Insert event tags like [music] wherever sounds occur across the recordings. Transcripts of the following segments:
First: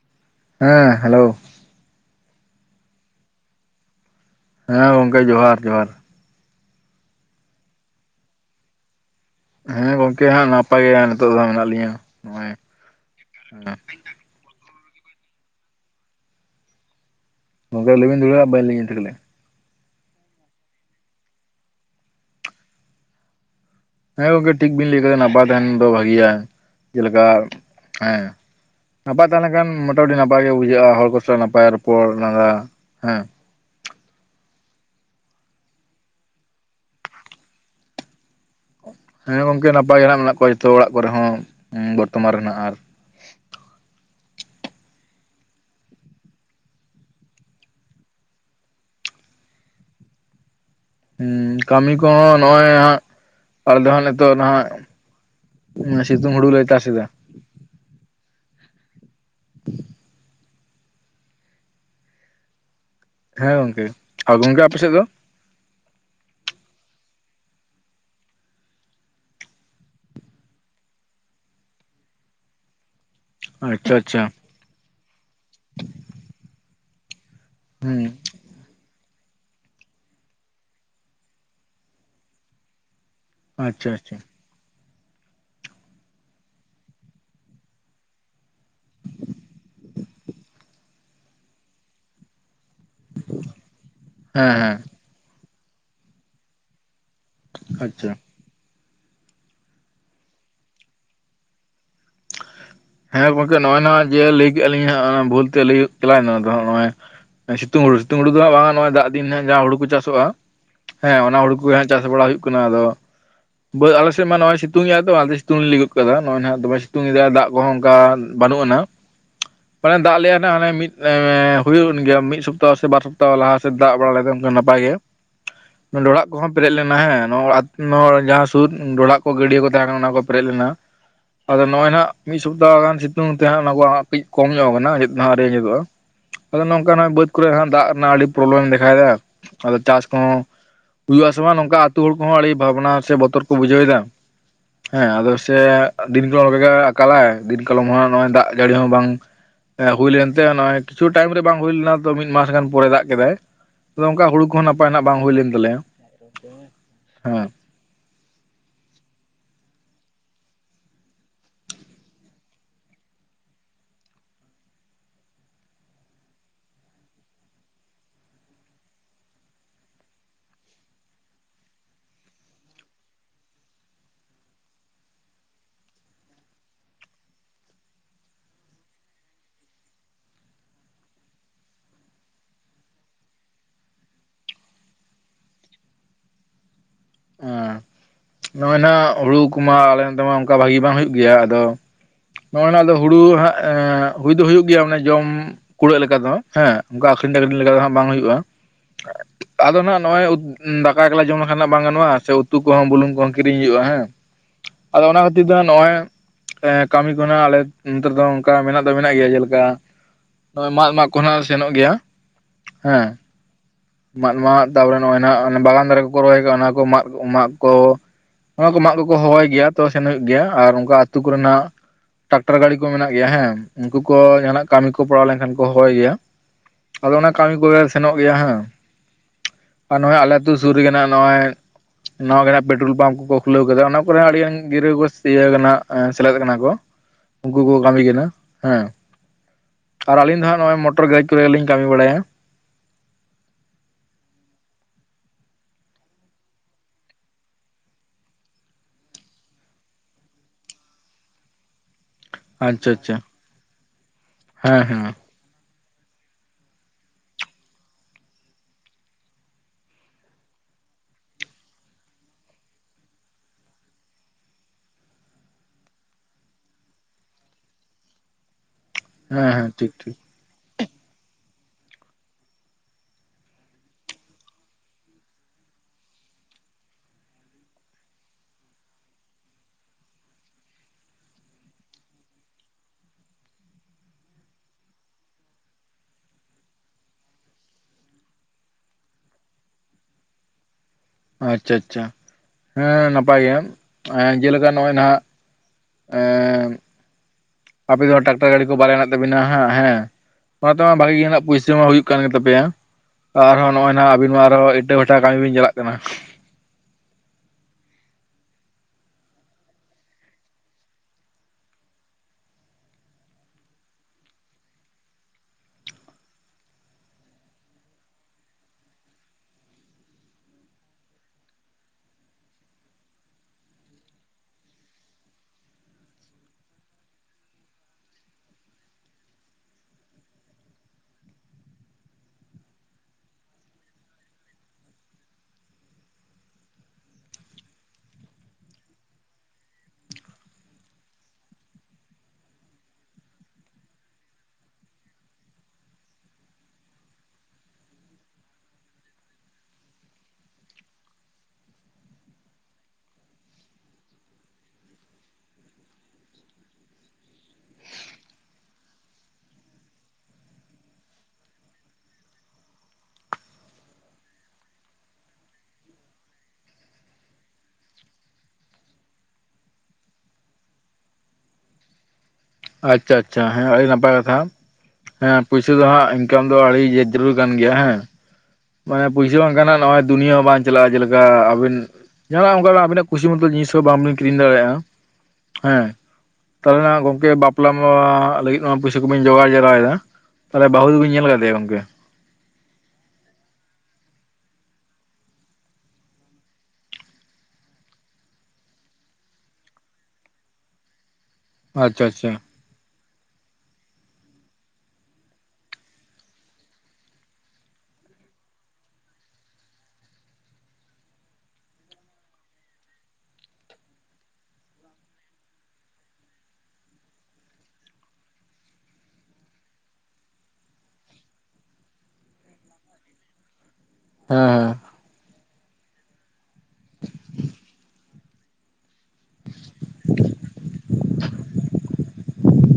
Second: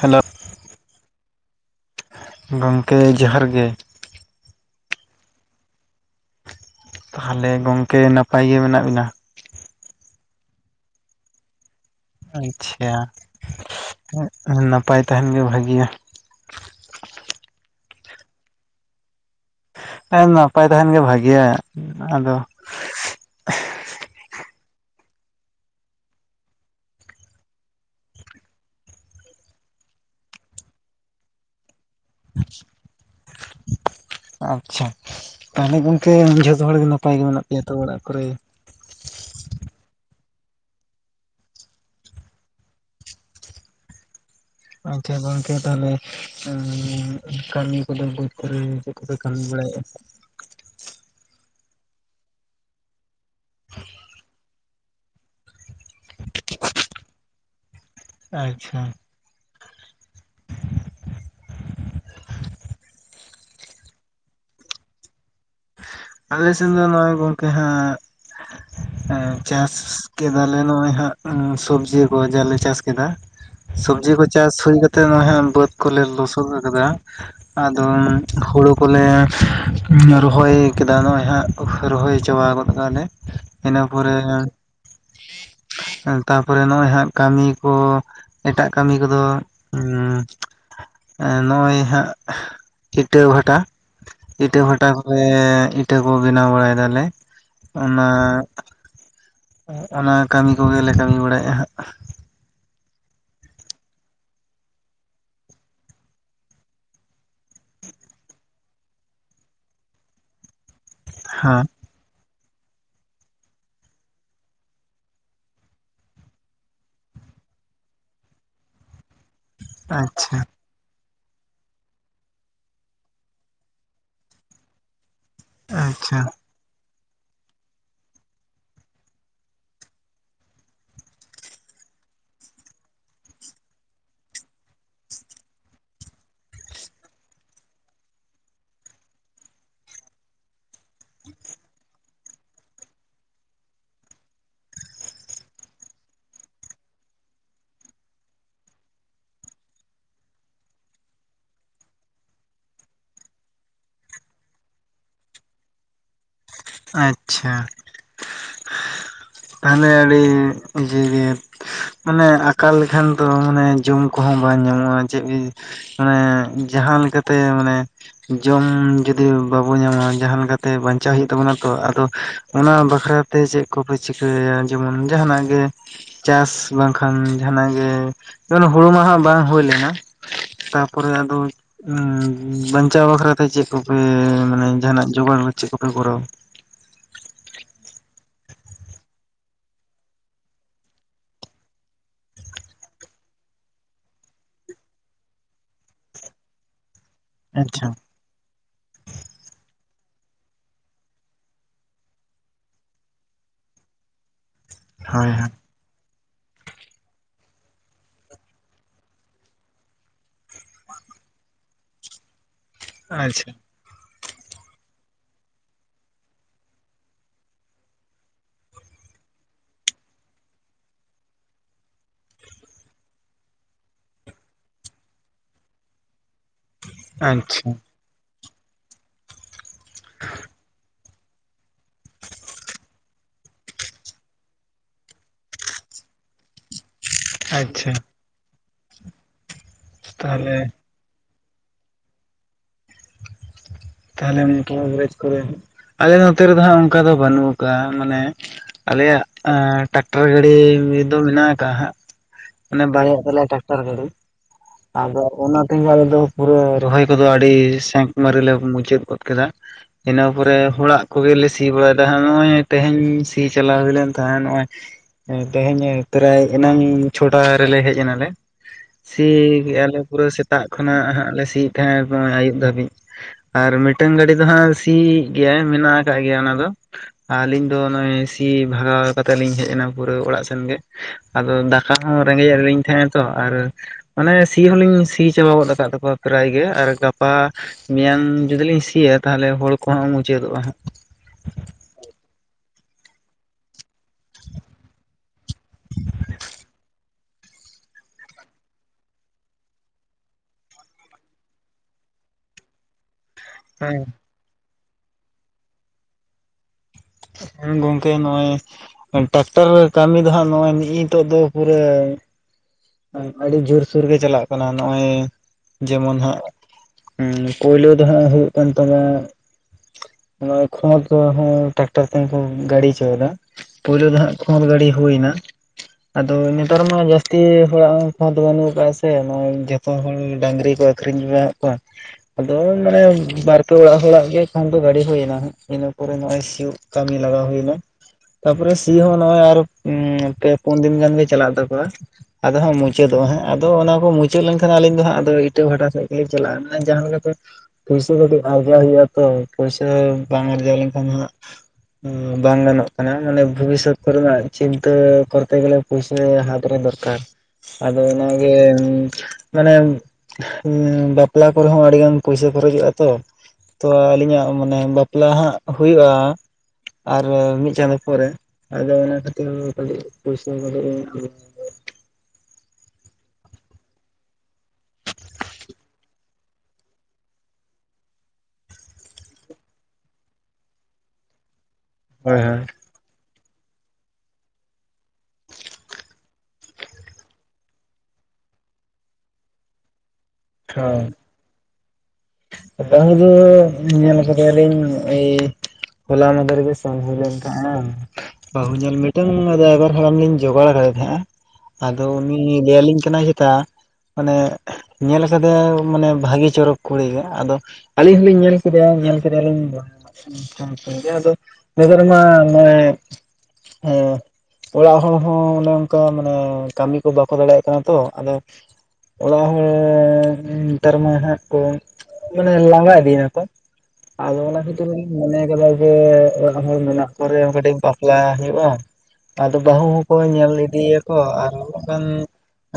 Hello ᱦᱮᱸ hello ᱜᱚᱝᱠᱮ ᱡᱚᱦᱟᱨ ᱜᱮ ᱦᱮᱸ ᱜᱚᱝᱠᱮ ᱡᱚᱦᱟᱨ ᱡᱚᱦᱟᱨ ᱛᱟᱦᱚᱞᱮ ᱜᱚᱝᱠᱮ ᱱᱟᱯᱟᱭ ᱜᱮ ᱢᱮᱱᱟᱜ ᱵᱤᱱᱟ? ᱦᱮᱸ ᱜᱚᱝᱠᱮ ᱦᱟᱸᱜ ᱱᱟᱯᱟᱭ ᱜᱮ ᱱᱤᱛᱚᱜ ᱫᱚ ᱦᱟᱸᱜ ᱢᱮᱱᱟᱜ ᱞᱤᱧᱟᱹ᱾ ᱱᱚᱜᱼᱚᱭ ᱟᱪᱪᱷᱟ ᱱᱟᱯᱟᱭ ᱛᱟᱦᱮᱱ ᱜᱮ ᱵᱷᱟᱜᱤᱭᱟ᱾ [unintelligible] ᱦᱮᱸ ᱱᱟᱯᱟᱭ ᱛᱟᱦᱮᱱ ᱜᱮ ᱵᱷᱟᱜᱮᱤᱭᱟ ᱟᱫᱚ᱾ ᱦᱮᱸ ᱜᱚᱝᱠᱮ ᱴᱷᱤᱠ ᱵᱤᱱ ᱞᱟᱹᱭ ᱟᱠᱟᱫᱟ ᱱᱟᱯᱟᱭ ᱛᱟᱦᱮᱱ ᱫᱚ ᱵᱷᱟᱜᱤᱭᱟ ᱡᱮᱞᱮᱠᱟ ᱦᱮᱸ ᱱᱟᱯᱟᱭ ᱛᱟᱦᱮᱸᱞᱮᱱᱠᱷᱟᱱ ᱢᱚᱴᱟᱢᱩᱴᱤ ᱱᱟᱯᱟᱭ ᱜᱮ ᱵᱩᱡᱷᱟᱹᱜᱼᱟ ᱦᱚᱲ ᱠᱚ ᱥᱟᱸᱣ ᱱᱟᱯᱟᱭ ᱨᱚᱯᱚᱲ ᱞᱟᱸᱫᱟ ᱦᱮᱸ᱾ ᱟᱪᱪᱷᱟ ᱛᱟᱦᱚᱞᱮ ᱜᱚᱝᱠᱮ ᱡᱚᱛᱚ ᱦᱚᱲ ᱜᱮ ᱱᱟᱯᱟᱭ ᱜᱮ ᱢᱮᱱᱟᱜ ᱯᱮᱭᱟ ᱛᱚ ᱚᱲᱟᱜ ᱠᱚᱨᱮ? ᱦᱮᱸ ᱜᱚᱝᱠᱮ ᱱᱟᱯᱟᱭ ᱜᱮ ᱦᱮᱱᱟᱜ ᱢᱮᱱᱟᱜ ᱠᱚᱣᱟ ᱡᱚᱛᱚ ᱚᱲᱟᱜ ᱠᱚᱨᱮ ᱦᱚᱸ ᱵᱚᱨᱛᱚᱢᱟᱱ ᱨᱮ ᱨᱮᱱᱟᱜ ᱟᱨ ᱟᱪᱪᱷᱟ ᱜᱚᱝᱠᱮ ᱛᱟᱦᱚᱞᱮ ᱠᱟᱹᱢᱤ ᱠᱚᱫᱚ ᱵᱩᱫᱽ ᱠᱚᱨᱮ ᱪᱮᱫ ᱠᱚᱯᱮ ᱠᱟᱹᱢᱤ ᱵᱟᱲᱟᱭᱮᱫᱼᱟ ᱦᱩᱸ ᱠᱟᱹᱢᱤ ᱠᱚ ᱱᱚᱜᱼᱚᱭ ᱦᱟᱸᱜ ᱟᱨ ᱫᱚ ᱦᱟᱸᱜ ᱱᱤᱛᱚᱜ ᱱᱟᱦᱟᱸᱜ ᱥᱤᱛᱩᱝ ᱦᱩᱲᱩ ᱞᱮ ᱪᱟᱥ ᱮᱫᱟ ᱟᱪᱪᱷᱟ ᱦᱮᱸ ᱜᱚᱝᱠᱮ ᱟᱨ ᱜᱚᱝᱠᱮ ᱟᱯᱮ ᱥᱮᱫ ᱫᱚ ᱟᱞᱮ ᱥᱮᱱ ᱫᱚ ᱱᱚᱜᱼᱚᱭ ᱜᱚᱝᱠᱮ ᱦᱟᱸᱜ ᱪᱟᱥ ᱠᱮᱫᱟᱞᱮ ᱱᱚᱜᱼᱚᱭ ᱦᱟᱸᱜ ᱥᱚᱵᱽᱡᱤ ᱠᱚ ᱡᱟᱞᱮ ᱪᱟᱥ ᱠᱮᱫᱟ ᱟᱪᱪᱷᱟ ᱥᱚᱵᱽᱡᱤ ᱟᱪᱪᱷᱟ ᱠᱚ ᱪᱟᱥ ᱦᱩᱭ ᱠᱟᱛᱮᱫ ᱱᱚᱜ ᱚᱭ ᱦᱟᱸᱜ ᱵᱟᱹᱫᱽ ᱠᱚᱞᱮ ᱞᱚᱥᱚᱫ ᱠᱟᱫᱟ ᱟᱫᱚ ᱦᱩᱸ ᱦᱩᱲᱩ ᱠᱚᱞᱮ ᱨᱚᱦ ᱨᱚᱦᱚᱭ ᱠᱮᱫᱟ ᱱᱚᱜᱼᱚᱭ ᱦᱟᱸᱜ ᱨᱚᱦᱚᱭ ᱪᱟᱵᱟ ᱜᱚᱫ ᱠᱟᱫᱟ ᱞᱮ ᱤᱱᱟᱹ ᱟᱪᱪᱷᱟ ᱟᱪᱪᱷᱟ ᱯᱚᱨᱮ ᱛᱟᱯᱚᱨᱮ ᱱᱚᱜᱼᱚᱭ ᱦᱟᱸᱜ ᱠᱟᱹᱢᱤ ᱠᱚ ᱮᱴᱟᱜ ᱠᱟᱹᱢᱤ ᱠᱚᱫᱚ ᱱᱚᱜ ᱚᱭ ᱦᱟᱸᱜ ᱤᱴᱟᱹ ᱵᱷᱟᱴᱟ ᱦᱮᱸ ᱤᱴᱟᱹ ᱦᱮᱸ ᱵᱷᱟᱴᱟ ᱠᱚᱨᱮ ᱤᱴᱟᱹ ᱠᱚ ᱵᱮᱱᱟᱣ ᱵᱟᱲᱟᱭᱮᱫᱟᱞᱮ ᱚᱱᱟ ᱟᱪᱪᱷᱟ ᱚᱱᱟ ᱠᱟᱹᱢᱤ ᱠᱚᱜᱮᱞᱮ ᱠᱟᱹᱢᱤ ᱵᱟᱲᱟᱭᱮᱫᱼᱟ ᱦᱟᱸᱜ ᱦᱮᱸ ᱜᱚᱝᱠᱮ ᱱᱚᱜᱼᱚᱭ ᱱᱚᱣᱟ ᱡᱮ ᱞᱟᱹᱭ ᱠᱮᱜᱼᱟ ᱞᱤᱧ ᱦᱟᱸᱜ ᱚᱱᱟ ᱵᱷᱩᱞ ᱛᱮ ᱞᱟᱹᱭ ᱪᱟᱞᱟᱣᱱᱟ ᱱᱚᱜᱼᱚᱭ ᱥᱤᱛᱩᱝ ᱦᱩᱲᱩ ᱥᱤᱛᱩᱝ ᱦᱩᱲᱩ ᱫᱚ ᱦᱟᱸᱜ ᱵᱟᱝ ᱱᱚᱜᱼᱚᱭ ᱫᱟᱜ ᱫᱤᱱ ᱦᱟᱸᱜ ᱡᱟᱦᱟ ᱦᱩᱲᱩ ᱠᱚ ᱪᱟᱥᱚᱜᱼᱟ ᱦᱮᱸ ᱚᱱᱟ ᱦᱩᱲᱩ ᱠᱚᱜᱮᱦᱟᱸᱜ ᱪᱟᱥ ᱵᱟᱲᱟ ᱦᱩᱭᱩᱜ ᱠᱟᱱᱟ ᱟᱫᱚ ᱟᱞᱮᱥᱮᱡ ᱢᱟ ᱱᱚᱜ-ᱚᱭ ᱥᱤᱛᱩᱝ ᱮᱫᱟᱭ ᱛᱚ ᱟᱱᱟᱛᱮ ᱥᱤᱛᱩᱝ ᱞᱤᱧ ᱞᱟᱹᱭ ᱜᱚᱫ ᱠᱟᱫᱟ ᱱᱚᱜᱼᱚᱭ ᱦᱟᱸᱜ ᱫᱚᱢᱮ ᱥᱤᱛᱩᱝ ᱫᱟᱜ ᱠᱚᱦᱚᱸ ᱚᱱᱠᱟ ᱵᱟᱹᱱᱩᱜ ᱟᱱᱟ ᱢᱟᱱᱮ ᱫᱟᱜ ᱞᱮᱭᱟ ᱟᱪᱪᱷᱟ ᱦᱟᱱᱮ ᱢᱤᱫ ᱦᱩᱭᱩᱜ ᱮᱱ ᱜᱮᱭᱟ ᱢᱤᱫ ᱥᱚᱯᱛᱟᱦᱚ ᱥᱮ ᱵᱟᱨ ᱥᱚᱯᱛᱟᱦᱚ ᱞᱟᱦᱟ ᱥᱮᱫ ᱫᱟᱜ ᱵᱟᱲᱟ ᱞᱮᱫᱟᱭ ᱚᱱᱠᱟ ᱱᱟᱯᱟᱭ ᱜᱮ ᱱᱚᱰᱮ ᱟᱪᱪᱷᱟ ᱚᱲᱟᱜ ᱠᱚᱦᱚᱸ ᱯᱮᱨᱮᱡ ᱞᱮᱱᱟ ᱦᱮᱸ ᱱᱚᱣᱟ ᱡᱟᱦᱟᱸ ᱥᱩᱫ ᱰᱚᱰᱷᱟᱜ ᱠᱚ ᱜᱟᱹᱰᱭᱟᱹ ᱠᱚ ᱛᱟᱦᱮᱸ ᱠᱟᱱᱟ ᱚᱱᱟ ᱠᱚ ᱯᱮᱨᱮᱡ ᱞᱮᱱᱟ ᱟᱫᱚ ᱱᱚᱜᱼᱚᱭ ᱱᱦᱟᱜ ᱢᱤᱫ ᱥᱚᱯᱛᱟᱦ ᱜᱟᱱ ᱥᱤᱛᱩᱝ ᱛᱮ ᱦᱟᱸᱜ ᱚᱱᱟ ᱠᱚ ᱠᱟᱹᱡ ᱠᱚᱢ ᱧᱚᱜ ᱟᱠᱟᱱᱟ ᱟᱸᱡᱮᱫ ᱫᱚ ᱦᱟᱸᱜ ᱟᱹᱣᱨᱤ ᱟᱸᱡᱮᱫᱚᱜᱼᱟ ᱟᱫᱚ ᱱᱚᱝᱠᱟ ᱱᱟᱜ ᱵᱟᱹᱫᱽ ᱠᱚᱨᱮ ᱫᱟᱜ ᱨᱮᱱᱟᱜ ᱟᱹᱰᱤ ᱯᱨᱚᱵᱽᱞᱮᱢ ᱫᱮᱠᱷᱟᱭᱮᱫᱟ ᱟᱫᱚ ᱪᱟᱥ ᱠᱚᱦᱚᱸ ᱦᱩᱭᱩᱜᱼᱟ ᱥᱮ ᱵᱟᱝ ᱱᱚᱝᱠᱟ ᱟᱹᱛᱩ ᱦᱚᱲ ᱠᱚᱦᱚᱸ ᱟᱹᱰᱤ ᱵᱷᱟᱵᱽᱱᱟ ᱥᱮ ᱵᱚᱛᱚᱨ ᱠᱚ ᱵᱩᱡᱷᱟᱹᱣ ᱮᱫᱟ ᱦᱮᱸ ᱟᱫᱚ ᱥᱮ ᱫᱤᱱ ᱟᱠᱟᱞᱟᱭ ᱫᱤᱱ ᱠᱟᱞᱚᱢ ᱦᱚᱸ ᱱᱚᱜᱼᱚᱭ ᱫᱟᱜ ᱡᱟᱹᱲᱤ ᱦᱚᱸ ᱵᱟᱝ ᱦᱩᱭ ᱞᱮᱱᱛᱮ ᱱᱚᱜᱼᱚᱭ ᱠᱤᱪᱷᱩ ᱴᱟᱭᱤᱢ ᱨᱮ ᱵᱟᱝ ᱦᱩᱭ ᱞᱮᱱᱟ ᱛᱚ ᱢᱤᱫ ᱢᱟᱥ ᱜᱟᱱ ᱯᱚᱨᱮ ᱫᱟᱜ ᱠᱮᱫᱟᱭ ᱛᱚ ᱚᱱᱠᱟ ᱦᱩᱲᱩ ᱠᱚᱦᱚᱸ ᱱᱟᱯᱟᱭ ᱱᱟᱜ ᱵᱟᱝ ᱦᱩᱭ ᱞᱮᱱ ᱛᱟᱞᱮᱭᱟ ᱦᱮᱸ ᱟᱪᱪᱷᱟ ᱛᱟᱦᱚᱞᱮ ᱟᱹᱰᱤ [inaudible] ᱢᱟᱱᱮ ᱟᱠᱟᱞ ᱞᱮᱠᱷᱟᱱ ᱫᱚ ᱢᱟᱱᱮ ᱡᱚᱢ ᱠᱚᱦᱚᱸ ᱵᱟᱝ ᱧᱟᱢᱚᱜᱼᱟ ᱪᱮᱫ ᱢᱟᱱᱮ ᱡᱟᱦᱟᱸ ᱞᱮᱠᱟᱛᱮ ᱢᱟᱱᱮ ᱡᱚᱢ ᱡᱩᱫᱤ ᱵᱟᱵᱚᱱ ᱧᱟᱢᱟ ᱡᱟᱦᱟᱸ ᱞᱮᱠᱟᱛᱮ ᱵᱟᱧᱪᱟᱣ ᱦᱩᱭᱩᱜ ᱛᱟᱵᱚᱱᱟ ᱛᱚ ᱟᱫᱚ ᱚᱱᱟ ᱵᱟᱠᱷᱨᱟᱛᱮ ᱪᱮᱫ ᱠᱚᱯᱮ ᱪᱤᱠᱟᱹᱭᱟ ᱡᱮᱢᱚᱱ ᱡᱟᱦᱟᱱᱟᱜ ᱜᱮ ᱪᱟᱥ ᱵᱟᱝᱠᱷᱟᱱ ᱡᱟᱦᱟᱸᱱᱟᱜ ᱜᱮ ᱡᱚᱱ ᱦᱩᱲᱩ ᱢᱟᱦᱟᱸ ᱵᱟᱝ ᱦᱩᱭ ᱞᱮᱱᱟ ᱛᱟᱯᱚᱨᱮ ᱟᱫᱚ ᱵᱟᱧᱪᱟᱣ ᱵᱟᱠᱷᱨᱟᱛᱮ ᱪᱮᱫ ᱠᱚᱯᱮ ᱢᱟᱱᱮ ᱡᱟᱦᱟᱱᱟᱜ ᱡᱚᱜᱟᱲ ᱪᱮᱫ ᱠᱚᱯᱮ ᱠᱚᱨᱟᱣᱟ ᱟᱨ [unintelligible] ᱱᱚᱜᱼᱚᱭ ᱱᱟᱜ ᱦᱩᱲᱩ ᱠᱚᱢᱟ ᱟᱞᱮ ᱱᱚᱛᱮ ᱢᱟ ᱚᱱᱠᱟ ᱵᱷᱟᱹᱜᱤ ᱵᱟᱝ ᱦᱩᱭᱩᱜ ᱜᱮᱭᱟ ᱟᱫᱚ ᱱᱚᱭ ᱱᱚᱣᱟ ᱟᱫᱚ ᱦᱩᱲᱩ ᱦᱟᱸᱜ ᱮ ᱦᱩᱭ ᱫᱚ ᱦᱩᱭᱩᱜ ᱜᱮᱭᱟ ᱮ ᱡᱚᱢ ᱠᱩᱲᱟᱹᱜ ᱞᱮᱠᱟ ᱫᱚ ᱦᱮᱸ ᱚᱱᱠᱟ ᱟᱹᱠᱷᱨᱤᱧ ᱫᱟᱠᱨᱤᱧ ᱞᱮᱠᱟ ᱫᱚ ᱟᱪᱪᱷᱟ ᱦᱟᱸᱜ ᱵᱟᱝ ᱦᱩᱭᱩᱜᱼᱟ ᱟᱫᱚ ᱱᱟᱦᱟᱸᱜ ᱱᱚᱜᱼᱚᱭ ᱩᱫ ᱫᱟᱠᱟ ᱮᱠᱞᱟ ᱡᱚᱢ ᱞᱮᱠᱷᱟᱱ ᱦᱟᱸᱜ ᱵᱟᱝ ᱜᱟᱱᱚᱜᱼᱟ ᱩᱛᱩ ᱠᱚᱦᱚᱸ ᱵᱩᱞᱩᱝ ᱠᱚᱦᱚᱸ ᱠᱤᱨᱤᱧ ᱦᱩᱭᱩᱜᱼᱟ ᱦᱮᱸ ᱟᱫᱚ ᱚᱱᱟ ᱦᱳᱭ ᱠᱷᱟᱹᱛᱤᱨ ᱦᱳᱭ ᱛᱮ ᱱᱚᱜᱼᱚᱭ ᱮᱸ ᱠᱟᱹᱢᱤ ᱠᱚᱱᱟᱜ ᱟᱞᱮ ᱱᱮᱛᱮ ᱫᱚ ᱚᱱᱠᱟ ᱢᱮᱱᱟᱜ ᱫᱚ ᱢᱮᱱᱟᱜ ᱜᱮᱭᱟ ᱡᱮᱞᱮᱠᱟ ᱱᱚᱜᱼᱚᱭ ᱢᱟᱜ ᱢᱟᱜᱽ ᱠᱚ ᱟᱸᱜ ᱥᱮᱱᱚᱜ ᱜᱮᱭᱟ ᱦᱮᱸ ᱟᱪᱪᱷᱟ ᱢᱟᱜ ᱢᱟᱜ ᱛᱟᱯᱚᱨᱮ ᱱᱚᱜᱼᱚᱭ ᱱᱟᱜ ᱵᱟᱜᱟᱱ ᱫᱟᱨᱮ ᱠᱚ ᱨᱚᱦᱚᱭ ᱚᱱᱟ ᱠᱚ ᱢᱟᱜ ᱢᱟᱜ ᱠᱚ ᱚᱱᱟ ᱠᱚ ᱢᱟᱜ ᱠᱚᱠᱚ ᱦᱚᱦᱚᱭ ᱜᱮᱭᱟ ᱛᱚ ᱥᱮᱱ ᱦᱩᱭᱩᱜ ᱜᱮᱭᱟ ᱟᱨ ᱚᱱᱠᱟ ᱟᱛᱳ ᱠᱚᱨᱮᱱᱟᱜ ᱴᱨᱟᱠᱴᱟᱨ ᱜᱟᱹᱰᱤ ᱠᱚ ᱢᱮᱱᱟᱜ ᱜᱮᱭᱟ ᱦᱮᱸ ᱩᱱᱠᱩ ᱠᱚ ᱡᱟᱦᱱᱟᱜ ᱠᱟᱹᱢᱤ ᱠᱚ ᱯᱟᱲᱟᱣ ᱞᱮᱱᱠᱷᱟᱱ ᱠᱚ ᱦᱚᱦᱚᱭ ᱜᱮᱭᱟ᱾ ᱟᱫᱚ ᱚᱱᱟ ᱠᱟᱹᱢᱤ ᱟᱪᱪᱷᱟ ᱠᱚᱜᱮ ᱥᱮᱱᱚᱜ ᱜᱮᱭᱟ ᱦᱟᱜ, ᱟᱨ ᱱᱚᱜᱼᱚᱭ ᱟᱞᱮ ᱟᱹᱛᱩ ᱥᱩᱨ ᱨᱮ ᱱᱚᱜᱼᱚᱭ ᱱᱟᱣᱟᱱᱟᱜ ᱯᱮᱴᱨᱳᱞ ᱯᱟᱢᱯ ᱠᱚᱠᱚ ᱠᱷᱩᱞᱟᱹᱣ ᱠᱟᱫᱟ ᱚᱱᱟ ᱠᱚᱨᱮ ᱦᱚᱸ ᱟᱹᱰᱤ ᱜᱟᱱ ᱜᱤᱫᱽᱟᱹ ᱠᱚ ᱤᱭᱟᱹ ᱠᱟᱱᱟ ᱥᱮᱞᱮᱫ ᱠᱟᱱᱟ ᱠᱚ᱾ ᱩᱱᱠᱩ ᱠᱚ ᱟᱪᱪᱷᱟ ᱠᱟᱹᱢᱤ ᱠᱟᱱᱟ ᱦᱮᱸ, ᱟᱨ ᱟᱹᱞᱤᱧ ᱫᱚ ᱛᱟᱦᱚᱞᱮ ᱦᱟᱸᱜ ᱱᱚᱜᱼᱚᱭ ᱢᱚᱴ ᱴᱚᱨ ᱜᱮᱨᱮᱡ ᱠᱚᱨᱮ ᱜᱮᱞᱤᱧ ᱠᱟᱹᱢᱤ ᱵᱟᱲᱟᱭᱟ᱾ ᱛᱟᱦᱞᱮ ᱢᱚᱴᱚᱨ ᱜᱮᱨᱮᱡ ᱠᱚᱨᱮ, ᱟᱞᱮ ᱱᱚᱛᱮ ᱨᱮᱫᱚ ᱦᱟᱜ ᱚᱱᱠᱟ ᱫᱚ ᱵᱟᱹᱱᱩᱜ ᱟᱠᱟᱫᱟ ᱢᱟᱱᱮ ᱟᱞᱮᱭᱟᱜ ᱴᱨᱟᱠᱴᱟᱨ ᱜᱟᱹᱲᱤ ᱫᱚ ᱢᱮᱱᱟᱜ ᱟᱠᱟᱜᱼᱟ ᱦᱟᱸᱜ᱾ ᱢᱟᱱᱮ ᱟᱪᱪᱷᱟ ᱵᱟᱨᱚ ᱟᱪᱪᱷᱟ ᱛᱚᱞᱟ ᱴᱨᱟᱠᱴᱟᱨ ᱜᱟᱹᱲᱤ᱾ ᱦᱮᱸ ᱦᱮᱸ ᱟᱫᱚ ᱚᱱᱟ ᱛᱮᱜᱮ ᱟᱞᱮ ᱫᱚ ᱯᱩᱨᱟᱹ ᱨᱚᱦᱚᱭ ᱠᱚᱫᱚ ᱟᱹᱰᱤ ᱥᱮᱸᱠ ᱢᱟᱹᱨᱮ ᱞᱮ ᱢᱩᱪᱟᱹᱫ ᱜᱚᱫ ᱠᱮᱫᱟ᱾ ᱤᱱᱟᱹ ᱯᱚᱨᱮ ᱦᱚᱲᱟᱜ ᱠᱚᱜᱮᱞᱮ ᱥᱤ ᱵᱟᱲᱟᱭᱮᱫᱟ ᱱᱚᱜᱚᱭ ᱛᱮᱦᱮᱧ ᱥᱤ ᱪᱟᱞᱟᱣ ᱦᱩᱭ ᱞᱮᱱ ᱛᱟᱦᱮᱸᱫ, ᱱᱚᱜᱼᱚᱭ ᱛᱮᱦᱮᱧ ᱯᱨᱟᱭ ᱮᱱᱟᱝ ᱪᱷᱚᱴᱟ ᱨᱮᱞᱮ ᱦᱮᱡ ᱮᱱᱟᱞᱮ᱾ ᱥᱤ ᱦᱮᱸ ᱦᱮᱸ ᱠᱮᱜ ᱴᱷᱤᱠ ᱟᱞᱮ ᱴᱷᱤᱠ ᱯᱩᱨᱟᱹ ᱥᱮᱛᱟᱜ ᱠᱷᱚᱱᱟᱜ ᱦᱟᱸᱜ ᱞᱮ ᱥᱤᱭᱮᱫ ᱛᱟᱦᱮᱸᱫ ᱱᱚᱜᱼ ᱟᱹᱭᱩᱵ ᱫᱷᱟᱹᱵᱤᱡ᱾ ᱟᱨ ᱢᱤᱫᱴᱟᱝ ᱜᱟᱹᱰᱤ ᱫᱚ ᱦᱟᱸᱜ ᱥᱤᱭᱮᱫ ᱜᱮᱭᱟ ᱢᱮᱱᱟᱜ ᱟᱠᱟᱫ ᱜᱮᱭᱟ ᱚᱱᱟ ᱫᱚ᱾ ᱟᱹᱞᱤᱧ ᱫᱚ ᱱᱚᱜᱼᱚᱭ ᱥᱤ ᱵᱷᱟᱜᱟᱣ ᱠᱟᱛᱮᱜ ᱞᱤᱧ ᱦᱮᱡ ᱮᱱᱟ ᱯᱩᱨᱟᱹ ᱚᱲᱟᱜ ᱥᱮᱱᱜᱮ᱾ ᱟᱫᱚ ᱫᱟᱠᱟ ᱦᱚᱸ ᱨᱮᱸᱜᱮᱡ ᱞᱤᱧ ᱛᱟᱦᱮᱸᱱᱟ ᱛᱚ, ᱟᱨ ᱢᱟᱱᱮ ᱥᱤ ᱦᱚᱞᱤᱧ ᱥᱤ ᱪᱟᱵᱟ ᱜᱚᱫ ᱟᱠᱟᱫ ᱛᱟᱠᱚᱣᱟ ᱯᱨᱟᱭ ᱜᱮ, ᱟᱨ ᱜᱟᱯᱟ ᱢᱮᱭᱟᱝ ᱡᱩᱫᱤ ᱞᱤᱧ ᱥᱤᱭᱟ ᱛᱟᱦᱚᱞᱮ ᱦᱚᱲ ᱠᱚᱦᱚᱸ ᱢᱩᱪᱟᱹᱫᱚᱜᱼᱟ ᱦᱟᱸᱜ᱾ ᱟᱪᱪᱷᱟ ᱟᱪᱪᱷᱟ ᱦᱮᱸ ᱱᱟᱯᱟᱭ ᱜᱮ ᱡᱮᱞᱮᱠᱟ ᱱᱚᱜᱼᱚᱭ ᱱᱟᱦᱟᱜ, ᱮᱸ ᱟᱯᱮ ᱫᱚ ᱴᱨᱟᱠᱴᱟᱨ ᱜᱟᱹᱰᱤ ᱠᱚ ᱵᱟᱨᱭᱟ ᱦᱮᱱᱟᱜ ᱛᱟᱵᱤᱱᱟ ᱦᱮᱸ᱾ ᱚᱱᱟ ᱛᱮᱢᱟ ᱵᱷᱟᱜᱮ ᱜᱮ ᱱᱟᱜ ᱯᱚᱭᱥᱟ ᱢᱟ ᱦᱩᱭᱩᱜ ᱠᱟᱱ ᱜᱮᱛᱟᱯᱮᱭᱟ᱾ ᱟᱨᱦᱚᱸ ᱱᱚᱜᱼᱚᱭ ᱦᱟᱸᱜ ᱱᱟ ᱟᱵᱤᱱ ᱢᱟ ᱟᱨᱦᱚᱸ ᱤᱴᱟᱹ ᱵᱷᱟᱴᱟ ᱠᱟᱹᱢᱤ ᱵᱤᱱ ᱪᱟᱞᱟᱜ ᱠᱟᱱᱟ᱾ ᱦᱮᱸ ᱜᱚᱝᱠᱮ ᱱᱚᱜᱼᱚᱭ ᱴᱨᱟᱠᱴᱟᱨ ᱠᱟᱹᱢᱤ ᱫᱚ ᱦᱟᱜ ᱱᱚᱜᱼᱚᱭ ᱱᱤᱛᱚᱜ ᱫᱚ ᱯᱩᱨᱟᱹ ᱟᱹᱰᱤ ᱡᱳᱨᱥᱳᱨ ᱜᱮ ᱪᱟᱞᱟᱜ ᱠᱟᱱᱟ ᱱᱚᱜᱼᱚᱭ, ᱡᱮᱢᱚᱱ ᱦᱟᱸᱜ ᱦᱩᱸ ᱯᱳᱭᱞᱳ ᱫᱚ ᱦᱟᱸᱜ ᱦᱩᱭᱩᱜ ᱠᱟᱱ ᱛᱟᱢᱟ ᱠᱷᱚᱛ ᱦᱚᱸ ᱴᱨᱟᱠᱴᱟᱨ ᱛᱮ ᱠᱚ ᱜᱟᱲᱤ ᱦᱚᱪᱚᱭᱮᱫᱟ᱾ ᱯᱳᱭᱞᱩ ᱫᱚ ᱦᱟᱸᱜ ᱠᱷᱚᱸᱫᱽ ᱜᱟᱹᱰᱤ ᱦᱩᱭ ᱱᱟ, ᱟᱫᱚ ᱱᱮᱛᱟᱨ ᱢᱟ ᱡᱟᱹᱥᱛᱤ ᱦᱚᱲᱟᱜ [unintelligible] ᱚᱱᱠᱟ ᱫᱚ ᱵᱟᱹᱱᱩᱜ ᱟᱠᱟᱫᱟᱼᱟ ᱥᱮ ᱡᱷᱚᱛᱚ ᱦᱚᱲ ᱰᱟᱹᱝᱨᱤ ᱠᱚ ᱟᱠᱷᱨᱤᱧᱫ ᱠᱚᱣᱟ᱾ ᱟᱫᱚ ᱢᱟᱱᱮ ᱵᱟᱨᱯᱮ ᱚᱲᱟᱜ ᱦᱚᱲᱟᱜ ᱜᱮ ᱠᱷᱟᱱ ᱫᱚ ᱜᱟᱹᱰᱤ ᱦᱩᱭᱮᱱᱟ, ᱤᱱᱟᱹ ᱯᱚᱨᱮ ᱱᱚᱜ ᱚᱭ ᱥᱤᱭᱳᱜ ᱠᱟᱹᱢᱤ ᱞᱟᱜᱟᱣ ᱦᱩᱭᱱᱟ᱾ ᱛᱟᱨᱯᱚᱨᱮ ᱥᱤ ᱦᱚᱸ ᱱᱚᱜᱚᱭ ᱟᱨ ᱯᱮ ᱯᱩᱱ ᱫᱤᱱ ᱜᱟᱱ ᱪᱟᱞᱟᱜ ᱛᱟᱠᱚᱣᱟ᱾ ᱟᱫᱚ ᱦᱟᱸᱜ ᱢᱩᱪᱟᱹᱫᱚᱜᱼᱟ ᱦᱟᱜ ᱟᱫᱚ ᱚᱱᱟ ᱠᱚ ᱢᱩᱪᱟᱹᱫ ᱞᱮᱱᱠᱷᱟᱱ ᱟᱹᱞᱤᱧ ᱫᱚ ᱦᱟᱸᱜ ᱟᱫᱚ ᱤᱴᱟᱹ ᱵᱷᱟᱴᱟ ᱥᱮᱫ ᱜᱮᱞᱤᱧ ᱪᱟᱞᱟᱜᱼᱟ, ᱢᱟᱱᱮ ᱡᱟᱦᱟᱸ ᱞᱮᱠᱟᱛᱮ ᱯᱩᱭᱥᱟᱹ ᱠᱟᱹᱴᱤᱡ ᱟᱨᱡᱟᱣ ᱦᱩᱭᱩᱜᱼᱟ ᱛᱚ, ᱯᱚᱭᱥᱟᱹ ᱵᱟᱝ ᱟᱨᱡᱟᱣ ᱞᱮᱱᱠᱷᱟᱱ ᱦᱟᱸᱜ᱾ ᱵᱟᱝ ᱜᱟᱱᱚᱜ ᱠᱟᱱᱟ, ᱢᱟᱱᱮ ᱵᱷᱚᱵᱤᱥᱥᱚᱛ ᱠᱚᱨᱮᱱᱟᱜ ᱪᱤᱱᱛᱟᱹ ᱠᱚᱨᱛᱮ ᱜᱮᱞᱮ ᱯᱚᱭᱥᱟ ᱦᱟᱛᱨᱮ ᱫᱚᱨᱠᱟᱨ ᱟᱫᱚ ᱚᱱᱟᱜᱮ ᱢᱟᱱᱮ ᱵᱟᱯᱞᱟ ᱠᱚᱨᱮ ᱦᱚᱸ ᱟᱹᱰᱤ ᱜᱟᱱ ᱯᱩᱭᱥᱟ ᱠᱷᱚᱨᱚᱪᱚᱜᱼᱟ ᱛᱚ᱾ ᱛᱚ ᱟᱹᱞᱤᱧᱟᱜ ᱢᱟᱱᱮ ᱵᱟᱯᱞᱟ ᱦᱟᱸᱜ ᱦᱩᱭᱩᱼᱟ᱾ ᱟᱨ ᱢᱤᱫ ᱪᱟᱸᱫᱚ ᱯᱚᱨᱮ ᱟᱫᱚ ᱚᱱᱟ ᱠᱷᱟᱹᱛᱤᱨ ᱠᱟᱹᱴᱤᱡ ᱯᱚᱭᱥᱟ ᱠᱟᱹᱴᱤᱡ ᱤᱧ ᱟᱪᱪᱷᱟ ᱟᱪᱪᱷᱟ ᱦᱮᱸ ᱟᱹᱰᱤ ᱱᱟᱯᱟᱭ ᱠᱟᱛᱷᱟ᱾ ᱦᱮᱸ ᱯᱩᱭᱥᱟᱹ ᱫᱚ ᱦᱟᱸᱜ ᱤᱱᱠᱟᱢ ᱫᱚ ᱟᱹᱰᱤ ᱡᱟᱹᱨᱩᱲ ᱠᱟᱱ ᱜᱮᱭᱟ ᱦᱮᱸ᱾ ᱢᱟᱱᱮ ᱯᱩᱭᱥᱟ ᱵᱟᱝ ᱠᱟᱱᱟ ᱱᱚᱜᱼᱟ ᱫᱩᱱᱭᱟᱹ ᱦᱚᱸ ᱵᱟᱝ ᱪᱟᱞᱟᱜᱼᱟ᱾ ᱡᱮᱞᱮᱠᱟ ᱟᱵᱤᱱ ᱦᱳᱭ ᱡᱟᱦᱟᱱᱟᱜ ᱚᱱᱠᱟᱱᱟᱜ ᱟᱵᱤᱱᱟᱜ ᱠᱩᱥᱤ ᱢᱚᱛᱚ ᱡᱤᱱᱤᱥ ᱦᱚᱸ ᱵᱟᱝᱵᱤᱱ ᱠᱤᱨᱤᱧ ᱫᱟᱲᱮᱭᱟᱜᱼᱟ, ᱦᱮᱸ ᱛᱟᱦᱚᱞᱮᱱᱟ ᱜᱚᱢᱠᱮ ᱵᱟᱠ ᱵᱟᱯᱞᱟ ᱞᱟᱹᱜᱤᱫ ᱱᱚᱣᱟ ᱯᱩᱭᱥᱟᱹ ᱠᱚᱤᱧ ᱡᱚᱜᱟᱲ ᱡᱟᱜᱟᱣ ᱮᱫᱟ ᱛᱟᱦᱚᱞᱮ ᱵᱟᱹᱦᱩ ᱦᱳᱭ ᱫᱚᱵᱮᱱ ᱧᱮᱞ ᱠᱟᱫᱮᱭᱟ ᱜᱚᱝᱠᱮ? ᱧᱮᱞ ᱟᱠᱟᱚᱫᱮᱭᱟᱟᱞᱤᱧ ᱮᱭ ᱦᱚᱞᱟ ᱢᱟᱫᱷᱮᱨ ᱜᱮ ᱥᱮᱱ ᱦᱩᱭᱞᱮᱱ ᱛᱟᱸᱦᱮ ᱮ᱾ ᱵᱟᱹᱦᱩ ᱧᱮᱞ ᱢᱤᱫᱴᱟᱝ ᱨᱟᱭᱵᱟᱨ ᱦᱟᱲᱟᱢ ᱞᱤᱧ ᱡᱚᱜᱽᱟᱲ ᱟᱠᱟᱫᱮ ᱛᱟᱦᱮᱸ-ᱟ᱾ ᱟᱫᱚ ᱟᱪᱪᱷᱟ ᱟᱪᱪᱷᱟ ᱩᱱᱤ ᱞᱟᱹᱭᱟᱞᱤᱧ ᱠᱟᱱᱟ ᱪᱮᱛᱟ ᱢᱟᱱᱮ ᱧᱮᱞ ᱟᱫᱚ ᱢᱟᱱᱮ ᱵᱷᱟᱜᱤ ᱪᱚᱨᱚᱠ ᱠᱩᱲᱤ ᱜᱮ, ᱟᱫᱚ ᱟᱹᱞᱤᱧ ᱦᱚᱞᱤᱧ ᱧᱮᱞ ᱠᱮᱫᱮᱭᱟ ᱧᱮᱞ ᱠᱮᱫᱮᱭᱟ ᱞᱤᱧ [unintelligible] ᱚᱲᱟᱜ ᱦᱚᱲ ᱦᱚᱸ ᱚᱱᱮ ᱚᱱᱠᱟ ᱢᱟᱱᱮ ᱠᱟᱹᱢᱤ ᱠᱚ ᱵᱟᱠᱚ ᱫᱟᱲᱮᱭᱟᱜ ᱠᱟᱱᱟ ᱛᱚ, ᱟᱫᱚ ᱚᱲᱟᱜ ᱦᱮᱸ ᱱᱮᱛᱟᱨ ᱢᱟ ᱦᱟᱸᱜ ᱠᱚ ᱢᱟᱱᱮ ᱞᱟᱸᱜᱟ ᱤᱫᱤᱭᱮᱱᱟᱠᱚ ᱟᱫᱚ ᱦᱮᱸ ᱚᱱᱟ ᱦᱮᱸ ᱠᱷᱟᱛᱤᱨ ᱢᱚᱱᱮ ᱟᱠᱟᱫᱟ ᱡᱮ ᱚᱲᱟᱜ ᱦᱚᱲ ᱢᱮᱱᱟᱜ ᱠᱚᱨᱮ ᱠᱟᱹᱴᱤᱡ ᱵᱟᱯᱞᱟ ᱦᱩᱭᱩᱜᱼᱟ ᱾ ᱟᱫᱚ ᱵᱟᱹᱦᱩ ᱦᱚᱸᱠᱚ ᱧᱮᱞ ᱤᱫᱤᱭᱮᱭᱟᱠᱚ ᱟᱨ ᱚᱱᱠᱟ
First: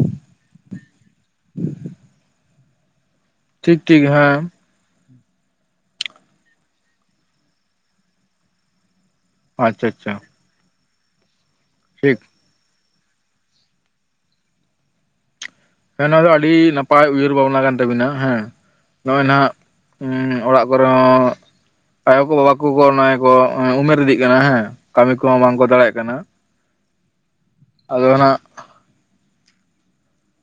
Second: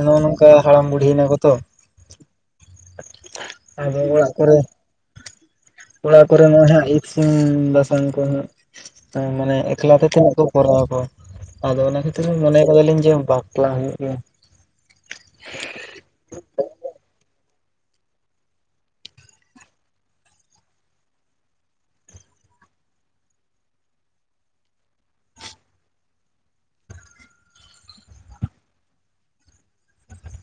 ᱱᱚᱜᱼᱚ ᱱᱚᱝᱠᱟ ᱦᱟᱲᱟᱢ ᱵᱩᱰᱦᱤ ᱮᱱᱟ ᱠᱚ ᱛᱚ ᱾ ᱴᱷᱤᱠ ᱟᱨ ᱴᱷᱤᱠ ᱚᱲᱟᱜ ᱦᱮᱸ ᱠᱚᱨᱮ ᱚᱲᱟ ᱠᱚᱨᱮ ᱢᱟ ᱦᱟᱸᱜ ᱤᱥᱤᱱ ᱵᱟᱥᱟᱝ ᱠᱚ ᱦᱟᱸᱜ ᱢᱟᱱᱮ ᱟᱪᱪᱷᱟ ᱮᱠᱞᱟᱛᱮ ᱟᱪᱪᱷᱟ ᱛᱤᱱᱟᱹᱜ ᱠᱚ ᱠᱚᱨᱟᱣᱟ ᱟᱠᱚ ᱟᱫᱚ ᱚᱱᱟ ᱴᱷᱤᱠ ᱠᱷᱟᱹᱛᱤᱨ ᱢᱚᱱᱮ ᱠᱟᱫᱟᱞᱤᱧ ᱡᱮ ᱵᱟ ᱵᱟᱯᱞᱟ ᱦᱩᱭᱩᱜ ᱜᱮᱭᱟ ᱾ ᱦᱮᱸ ᱱᱚᱣᱟ ᱫᱚ ᱟᱹᱰᱤ ᱱᱟᱯᱟᱭ ᱩᱭᱦᱟᱹᱨ ᱵᱷᱟᱵᱽᱱᱟ ᱠᱟᱱ ᱛᱟᱵᱤᱱᱟ ᱦᱮᱸ ᱾ ᱱᱚᱜᱼᱚᱭ ᱱᱟᱜ ᱚᱲᱟᱜ ᱠᱚᱨᱮ ᱦᱚᱸ ᱾ ᱟᱭᱳ ᱠᱚ ᱵᱟᱵᱟ ᱠᱚ ᱱᱚᱭ ᱠᱚ ᱩᱢᱮᱨ ᱤᱫᱤᱜ ᱠᱟᱱᱟ ᱦᱮᱸ ᱠᱟᱹᱢᱤ ᱠᱚᱦᱚᱸ ᱵᱟᱝ ᱠᱚ ᱫᱟᱲᱮᱭᱟᱜ ᱠᱟᱱᱟ ᱾ ᱟᱫᱚ ᱱᱟᱜ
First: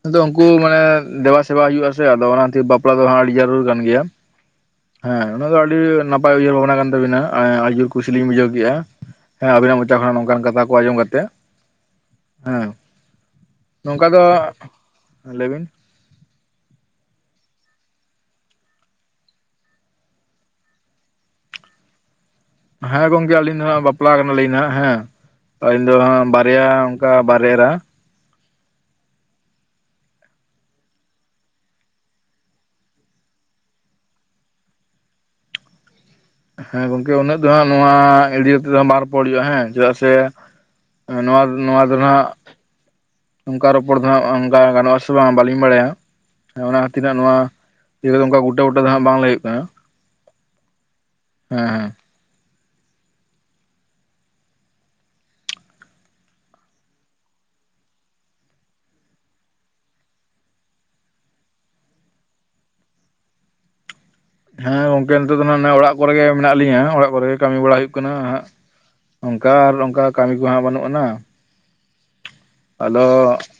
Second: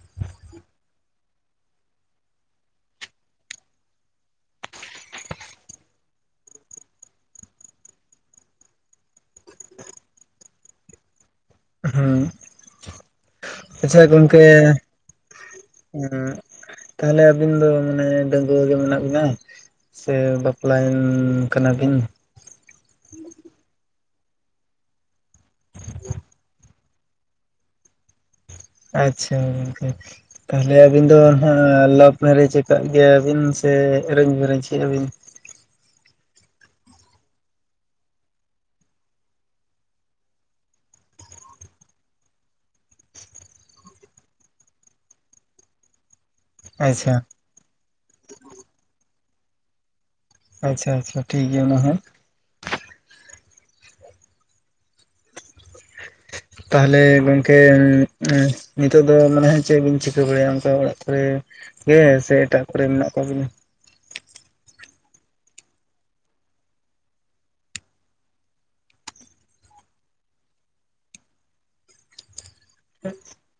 ᱟᱫᱚ ᱩᱱᱠᱩ ᱢᱟᱱᱮ ᱫᱮᱵᱟ ᱥᱮᱵᱟ ᱦᱩᱭᱩ ᱼᱟ ᱥᱮ ᱟᱫᱚ ᱚᱱᱟ ᱛᱮ ᱵᱟᱯᱞᱟ ᱫᱚ ᱟᱹᱰᱤ ᱡᱟᱹᱨᱩᱲ ᱠᱟᱱ ᱜᱮᱭᱟ ᱾ ᱦᱮᱸ ᱩᱱᱟᱹᱜ ᱫᱚ ᱟᱹᱰᱤ ᱱᱟᱯᱟᱭ ᱩᱭᱦᱟᱹᱨ ᱵᱷᱟᱵᱱᱟ ᱠᱟᱱ ᱛᱟᱵᱤᱱᱟ ᱟᱹᱰᱤ ᱡᱳᱨ ᱠᱩᱥᱤ ᱞᱤᱧ ᱵᱩᱡᱷᱟᱹᱣ ᱠᱮᱼᱟ ᱾ ᱦᱮᱸ ᱟᱵᱤᱱᱟᱜ ᱢᱚᱪᱟ ᱠᱷᱚᱱᱟᱜ ᱱᱚᱝᱠᱟᱱ ᱠᱟᱛᱷᱟ ᱠᱚ ᱟᱸᱡᱚᱢ ᱠᱟᱛᱮᱫ ᱦᱩᱸ ᱟᱪᱪᱷᱟ ᱱᱚᱝᱠᱟ ᱫᱚ ᱜᱚᱝᱠᱮ ᱞᱟᱹᱭ ᱵᱤᱱ ᱦᱩᱸ ᱛᱟᱦᱚᱞᱮ ᱟᱹᱵᱤᱱ ᱫᱚ ᱢᱟᱱᱮ ᱰᱟᱹᱜᱩᱣᱟᱹ ᱜᱮ ᱢᱮᱱᱟᱜ ᱵᱤᱱᱟ ᱥᱮ ᱵᱟᱯᱞᱟᱭᱮᱱ ᱠᱟᱱᱟᱵᱤᱱ ᱦᱮᱸ ᱜᱚᱝᱠᱮ ᱟᱞᱤᱧ ᱫᱚ ᱦᱟᱜ ᱵᱟᱯᱞᱟ ᱠᱟᱱᱟᱞᱤᱧ ᱦᱟᱜ ᱦᱮᱸ ᱟᱹᱞᱤᱧ ᱫᱚ ᱦᱟ ᱵᱟᱨᱭᱟ ᱠᱟ ᱵᱟᱨᱮᱨᱟ ᱟᱪᱪᱷᱟ ᱛᱟᱦᱚᱞᱮ ᱟᱹᱵᱤᱱ ᱫᱚ ᱱᱟᱜ ᱞᱟᱵᱷ ᱢᱮᱨᱮᱡᱽ ᱟᱠᱟ ᱜᱮᱭᱟ ᱵᱤᱱ ᱥᱮ ᱮᱨᱮᱧ ᱢᱮᱨᱮᱧ ᱠᱮᱼᱟ ᱵᱤᱱ? ᱦᱮᱸ ᱜᱚᱝᱠᱮ ᱩᱱᱟᱹᱜ ᱫᱚ ᱦᱟᱜ ᱱᱚᱣᱟ ᱮᱲᱤᱭᱛᱮ ᱫᱚ ᱵᱟᱝ ᱨᱚᱯᱚᱲ ᱦᱩᱭᱩᱜᱼᱟ ᱦᱮᱸ ᱪᱮᱫᱟᱜ ᱥᱮ ᱱᱚᱣᱟ ᱱᱚᱣᱟ ᱫᱚ ᱱᱟᱦᱟᱜ ᱚᱱᱠᱟ ᱨᱚᱯᱚᱲ ᱫᱚ ᱦᱟᱸᱜ ᱚᱱᱠᱟ ᱜᱟᱱᱚᱜ ᱟᱥᱮ ᱵᱟᱝ ᱵᱟᱹᱞᱤᱧ ᱵᱟᱲᱟᱭᱟ ᱾ ᱚᱱᱟ ᱛᱤᱱᱟᱹᱜ ᱟᱪᱪᱷᱟ ᱱᱚᱣᱟ ᱜᱩᱴᱟᱹ ᱵᱩᱴᱟᱹ ᱫᱚ ᱦᱟᱸᱜ ᱵᱟᱝ ᱞᱟᱹᱭᱟᱹᱜ ᱠᱟᱱᱟ ᱾ ᱟᱪᱪᱷᱟ ᱟᱪᱪᱷᱟ ᱴᱷᱤᱠ ᱜᱮᱭᱟ ᱢᱟ ᱦᱮᱸ ᱾ ᱛᱟᱦᱚᱞᱮ ᱜᱚᱝᱠᱮ ᱱᱤᱛᱚᱜ ᱫᱚ ᱢᱟᱱᱮ ᱪᱮᱫ ᱵᱤᱱ ᱪᱤᱠᱟᱹ ᱵᱟᱲᱟᱭᱟ ᱚᱱᱠᱟ ᱚᱲᱟᱜ ᱠᱚᱨᱮ ᱦᱮᱸ ᱥᱮ ᱮᱴᱟᱜ ᱠᱚᱨᱮ ᱢᱮᱱᱟᱜ ᱠᱚᱣᱟᱵᱮᱱᱟ? ᱦᱮᱸ ᱜᱚᱝᱠᱮ ᱱᱤᱛᱚᱜ ᱫᱚ ᱦᱟᱜ ᱚᱲᱟᱜ ᱠᱚᱨᱮ ᱜᱮ ᱢᱮᱱᱟᱜ ᱞᱤᱧᱟᱹ ᱚᱲᱟᱜ ᱠᱚᱨᱮ ᱜᱮ ᱠᱟᱹᱢᱤ ᱵᱟᱲᱟ ᱦᱩᱭᱩᱜ ᱠᱟᱱᱟ ᱦᱟᱜ ᱾ ᱚᱱᱠᱟ ᱟᱨ ᱚᱱᱠᱟ ᱠᱟᱹᱢᱤ ᱠᱚᱦᱟᱸᱜ ᱵᱟᱹᱱᱩᱜ ᱟᱱᱟ ᱾ [inaudible] ᱟᱫᱚ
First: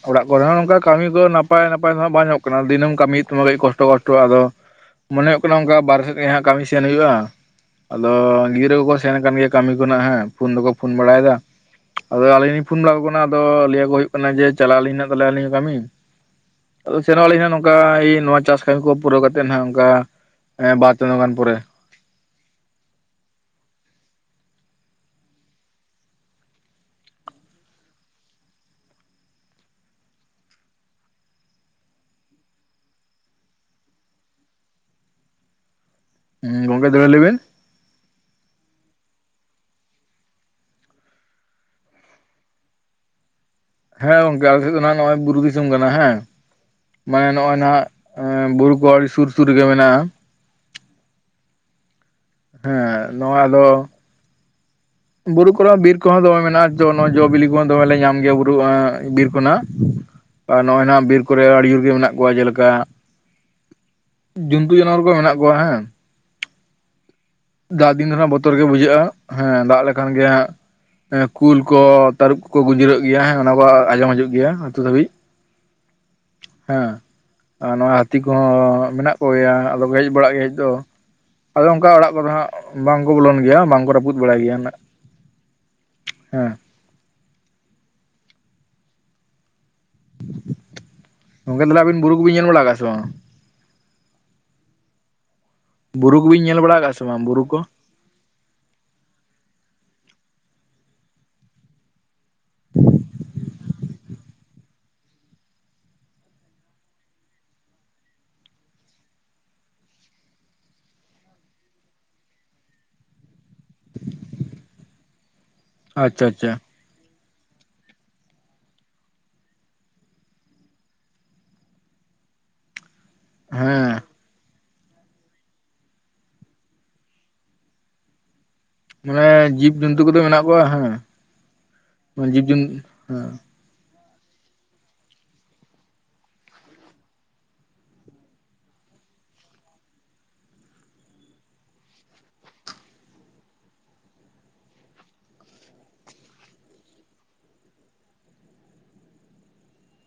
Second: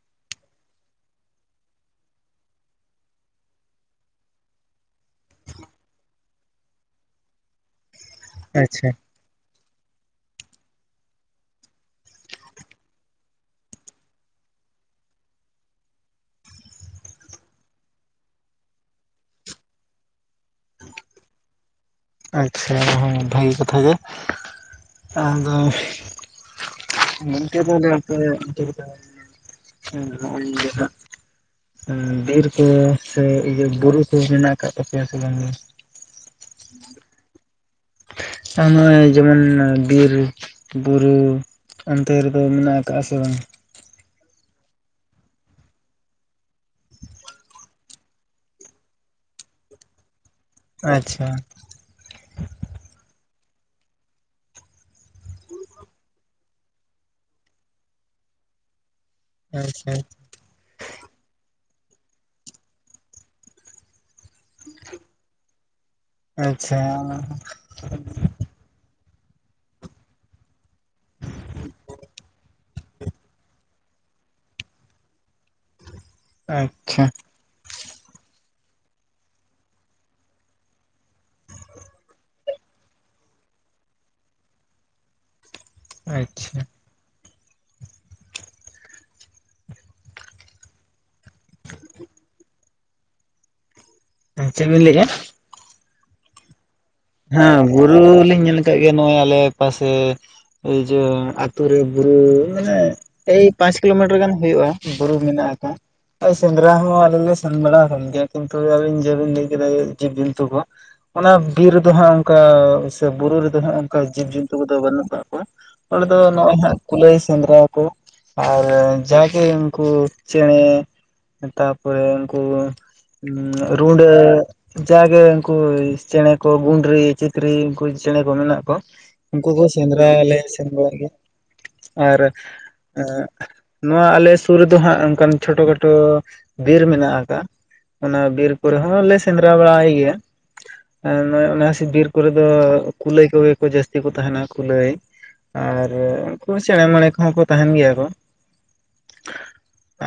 ᱚᱸᱲᱟᱜ ᱠᱚᱨᱮ ᱦᱚᱸ ᱱᱚᱝᱠᱟ ᱠᱟᱹᱢᱤ ᱫᱚ ᱱᱟᱯᱟᱭ ᱱᱟᱯᱟᱭ ᱫᱚ ᱦᱟᱹᱜ ᱵᱟᱝ ᱧᱟᱢᱚᱜ ᱠᱟᱱᱟ ᱫᱤᱱᱟᱹᱢ ᱠᱟᱹᱢᱤ ᱦᱩᱭᱩᱜ ᱛᱟᱢᱟ ᱠᱟᱹᱴᱤᱡ ᱠᱚᱥᱴᱚ ᱠᱚᱥᱴᱚ ᱟᱫᱚ ᱢᱚᱱᱮ ᱦᱩᱭᱩᱜ ᱠᱟᱱᱟ ᱚᱱᱠᱟ ᱵᱟᱨᱦᱮᱸ ᱥᱮᱫ ᱜᱮ ᱦᱟᱹᱜ ᱠᱟᱹᱢᱤ ᱥᱮᱱ ᱦᱩᱭᱩᱜᱼᱟ ᱟᱫᱚ ᱜᱤᱫᱽᱨᱟᱹ ᱟᱪᱪᱷᱟ ᱠᱚᱠᱚ ᱥᱮᱱ ᱠᱟᱱᱟ ᱠᱟᱱ ᱜᱮᱭᱟ ᱠᱟᱹᱢᱤ ᱠᱷᱚᱱᱟᱜ ᱦᱮᱸ ᱯᱷᱳᱱ ᱫᱚᱠᱚ ᱯᱷᱳᱱ ᱵᱟᱲᱟᱭᱮᱫᱟ ᱾ ᱟᱫᱚ ᱟᱹᱞᱤᱧ ᱞᱤᱧ ᱯᱷᱳᱱ ᱵᱟᱲᱟ ᱟᱠᱚ ᱠᱟᱱᱟ ᱟᱫᱚ ᱞᱟᱹᱭ ᱟᱠᱚ ᱦᱩᱭᱩᱜ ᱠᱟᱱᱟ ᱡᱮ ᱪᱟᱞᱟᱜ ᱟᱹᱞᱤᱧ ᱦᱟᱹᱜ ᱟᱹᱞᱤᱧ ᱦᱚᱸ ᱠᱟᱹᱢᱤ ᱾ ᱟᱫᱚ ᱥᱮᱱᱚ ᱟᱹᱞᱤᱧ ᱦᱟᱹᱜ ᱱᱚᱝᱠᱟ ᱱᱚᱣᱟ ᱪᱟᱥ ᱠᱟᱹᱢᱤ ᱠᱚ ᱯᱩᱨᱟᱹᱣ ᱠᱟᱛᱮᱫ ᱦᱟᱹᱜ ᱱᱚᱝᱠᱟ ᱦᱮᱸ ᱵᱟᱨ ᱪᱟᱸᱫᱳ ᱜᱟᱱ ᱯᱚᱨᱮ ᱾ ᱟᱪᱪᱷᱟ ᱵᱷᱟᱹᱜᱤ ᱠᱟᱛᱷᱟ ᱜᱮ ᱟᱫᱚ [inaudible] ᱵᱤᱨᱠᱩ ᱥᱮ ᱤᱭᱟᱹ ᱵᱩᱨᱩ ᱠᱚ ᱢᱮᱱᱟᱜ ᱟᱠᱟᱫ ᱛᱟᱯᱮᱭᱟ ᱥᱮ ᱵᱟᱝ? ᱦᱮᱸ ᱜᱚᱝᱠᱮ ᱫᱚᱵᱮ ᱞᱟᱹᱭ ᱵᱮᱱ ᱾ ᱟᱨ ᱱᱚᱜᱼᱚᱭ ᱡᱮᱢᱚᱱ ᱵᱤᱨ ᱵᱩᱨᱩ ᱚᱱᱛᱮ ᱨᱮᱫᱚ ᱢᱮᱱᱟᱜ ᱟᱠᱟᱫᱟ ᱥᱮ ᱵᱟᱝ? ᱦᱮᱸ ᱜᱚᱝᱠᱮ [unintelligible] ᱫᱚ ᱱᱚᱜᱼᱚᱭ ᱵᱩᱨᱩ ᱫᱤᱥᱚᱢ ᱠᱟᱱᱟ ᱦᱮᱸ ᱢᱟᱱᱮ ᱱᱚᱜᱼᱚᱭ ᱱᱟᱦᱟᱜ ᱵᱩᱨᱩ ᱠᱚ ᱟᱹᱰᱤ ᱥᱩᱨ ᱥᱩᱨ ᱨᱮᱜᱮ ᱢᱮᱱᱟᱜᱼᱟ ᱟᱪᱪᱷᱟ ᱦᱮᱸ ᱱᱚᱣᱟ ᱫᱚ ᱵᱩᱨᱩ ᱠᱚᱨᱮ ᱵᱤᱨ ᱠᱚᱦᱚᱸ ᱫᱚᱢᱮ ᱢᱮᱱᱟᱜᱼᱟ ᱡᱚ ᱵᱤᱞᱤ ᱠᱚᱦᱚᱸ ᱫᱚᱢᱮ ᱞᱮ ᱧᱟᱢ ᱜᱮᱭᱟ ᱵᱩᱨᱩ ᱵᱤᱨ ᱠᱷᱚᱱᱟᱜ ᱟᱪᱪᱷᱟ ᱟᱨ ᱱᱚᱜᱱᱜ ᱱᱚᱣᱟ ᱵᱤᱨ ᱠᱚᱨᱮ ᱟᱹᱰᱤ ᱡᱳᱨ ᱜᱮ ᱢᱮᱱᱟᱜ ᱠᱚᱣᱟ ᱡᱮᱞᱮᱠᱟ ᱡᱩᱱᱛᱩ ᱡᱟᱱᱣᱟᱹᱨ ᱠᱚ ᱢᱮᱱᱟᱜ ᱠᱚᱣᱟ ᱦᱮᱸ ᱟᱪᱪᱷᱟ ᱫᱟᱜ ᱫᱤᱱ ᱫᱚ ᱱᱟᱜ [unintelligible] ᱵᱚᱛᱚᱨ ᱜᱮ ᱵᱩᱡᱷᱟᱹᱜᱼᱟ ᱦᱮᱸ ᱫᱟᱹᱜ ᱞᱮᱠᱷᱟᱱ ᱜᱮ ᱦᱸ ᱠᱩᱞ ᱠᱚ ᱛᱟᱹᱨᱩᱵ ᱠᱚᱠᱚ ᱜᱩᱡᱤᱨᱟᱹᱜ ᱜᱮᱭᱟ ᱦᱮᱸ ᱚᱱᱟ ᱠᱚ ᱟᱸᱡᱚᱢ ᱦᱤᱡᱩᱜ ᱜᱮᱭᱟ ᱟᱹᱛᱩ ᱫᱷᱟᱹᱵᱤᱡ ᱟᱪᱪᱷᱟ ᱟᱨ ᱱᱚᱣᱟ ᱦᱟᱹᱛᱤ ᱠᱚᱦᱚᱸ ᱢᱮᱱᱟᱜ ᱠᱚᱜᱮᱭᱟ ᱟᱫᱚ ᱠᱚ ᱦᱮᱡ ᱵᱟᱲᱟᱜ ᱜᱮᱭᱟ ᱦᱮᱡ ᱫᱚ ᱟᱫᱚ ᱚᱱᱠᱟ ᱚᱸᱲᱟᱜ ᱠᱚᱫᱚ ᱦᱟᱹᱜ ᱵᱟᱝᱠᱚ ᱵᱚᱞᱚᱱ ᱜᱮᱭᱟ ᱵᱟᱝᱠᱚ ᱨᱟᱹᱯᱩᱫ ᱵᱟᱲᱟᱭ ᱜᱮᱭᱟ ᱱᱜ ᱟᱪᱪᱷᱟ ᱜᱚᱝᱠᱮ [unintelligible] ᱟᱹᱵᱤᱱ ᱵᱩᱨᱩ ᱠᱚᱵᱤᱱ ᱧᱮᱞ ᱵᱟᱲᱟ ᱟᱠᱟᱫᱟ ᱥᱮ ᱵᱟᱝ? ᱦᱮᱸ ᱪᱮᱫ ᱵᱤᱱ ᱞᱟᱹᱭᱮᱜᱼᱟ? ᱵᱩᱨᱩ ᱠᱚᱵᱤᱱ ᱧᱮᱞ ᱵᱟᱲᱟ ᱟᱠᱟᱫ ᱥᱮ ᱵᱟᱝ ᱵᱩᱨᱩ ᱠᱚ ᱦᱮᱸ ᱵᱩᱨᱩᱻ ᱞᱤᱧ ᱧᱮᱞ ᱟᱠᱟᱫ ᱜᱮᱭᱟ ᱱᱚᱜᱼᱚᱭ ᱟᱞᱮ ᱯᱟᱥᱮ ᱟᱹᱡᱮ ᱟᱹᱛᱩ ᱨᱮ ᱵᱩᱨᱩ ᱢᱟᱱᱮ ᱮᱭ ᱯᱟᱸᱪ ᱠᱤᱞᱳᱢᱤᱴᱟᱨ ᱜᱟᱱ ᱦᱩᱭᱩᱜᱼᱟ ᱵᱩᱨᱩ ᱢᱮᱱᱟᱜ ᱟᱠᱟ [unintelligible] ᱥᱮᱸᱫᱽᱨᱟ ᱦᱚᱸ ᱟᱞᱮ ᱞᱮ ᱥᱮᱱ ᱵᱟᱲᱟ ᱟᱠᱟᱱ ᱜᱮᱭᱟ ᱠᱤᱱᱛᱩ ᱟᱹᱞᱤᱱ ᱡᱮᱵᱤᱱ ᱞᱟᱹᱭ ᱠᱮᱫᱟ ᱡᱮ ᱡᱤᱵᱽ ᱡᱚᱱᱛᱩ ᱠᱚ ᱚᱱᱟ ᱵᱤᱨ ᱨᱮᱫᱚ ᱦᱟᱸᱜ ᱚᱱᱠᱟ ᱥᱮ ᱵᱩᱨᱩ ᱨᱮᱫᱚ ᱦᱟᱸᱜ ᱚᱱᱠᱟ ᱡᱤᱵᱽ-ᱡᱚᱱᱛᱩ ᱠᱚᱫᱚ ᱵᱟᱹᱱᱩᱜ ᱠᱟᱜ ᱠᱚᱣᱟ ᱟᱞᱮ ᱫᱚ ᱟᱪᱪᱷᱟ ᱟᱪᱪᱷᱟ ᱱᱚᱜᱼᱚᱭ ᱦᱟᱹᱜ ᱠᱩᱞᱟᱹᱭ ᱥᱮᱸᱫᱽᱨᱟ ᱠᱚ ᱟᱨ ᱡᱟᱜᱮ ᱩᱱᱠᱩ ᱪᱮᱸᱬᱮ ᱛᱟᱯᱚᱨᱮ ᱩᱱᱠᱩ ᱦᱮᱸ ᱨᱩᱸᱰᱟᱹ ᱡᱟᱜᱮ ᱩᱱᱠᱩ ᱪᱮᱸᱬᱮ ᱠᱚ ᱜᱩᱸᱰᱨᱤ ᱪᱤᱛᱨᱤ ᱩᱱᱠᱩ ᱪᱮᱸᱬᱮ ᱠᱚ ᱢᱮᱱᱟᱜ ᱠᱚ ᱩᱱᱠᱩ ᱢᱟᱱᱮ ᱠᱚ ᱡᱤᱵᱽ ᱡᱚᱱᱛᱩ ᱥᱮᱸᱫᱽᱨᱟ ᱠᱚᱫᱚ ᱞᱮ ᱢᱮᱱᱟᱜ ᱠᱚᱣᱟ ᱥᱮᱱ ᱵᱟᱲᱟᱜ ᱜᱮᱭᱟ ᱦᱮᱸ ᱟᱨ ᱡᱤᱵᱽ ᱡᱚᱱ ᱮᱸ ᱦᱮᱸ ᱱᱚᱣᱟ ᱟᱞᱮ ᱥᱩᱨ ᱨᱮᱫᱚ ᱦᱟᱸᱜ ᱚᱱᱠᱟᱱ ᱪᱷᱳᱴᱳ ᱠᱷᱟᱴᱳ ᱵᱤᱨ ᱢᱮᱱᱟᱜ ᱟᱠᱟᱫᱼᱟ ᱚᱱᱟ ᱵᱤᱨ ᱠᱚᱨᱮ ᱦᱚᱸ ᱞᱮ ᱥᱮᱸᱫᱽᱨᱟ ᱵᱟᱲᱟᱭ ᱜᱮᱭᱟ ᱟᱨ ᱱᱚᱭᱥᱤ ᱚᱱᱟ ᱵᱤᱨ ᱠᱚᱨᱮ ᱫᱚ ᱠᱩᱞᱟᱹᱭ ᱠᱚᱜᱮ ᱠᱚ ᱡᱟᱹᱥᱛᱤ ᱠᱚ ᱛᱟᱦᱮᱸᱱᱟ ᱠᱩᱞᱟᱹᱭ ᱟᱨ ᱩᱱᱠᱩ ᱪᱮ‍ᱸᱬᱮ ᱢᱮᱸᱬᱮ ᱠᱚᱦᱚᱸ ᱠᱚ ᱛᱟᱦᱮᱸᱱ ᱜᱮᱭᱟ ᱠᱚ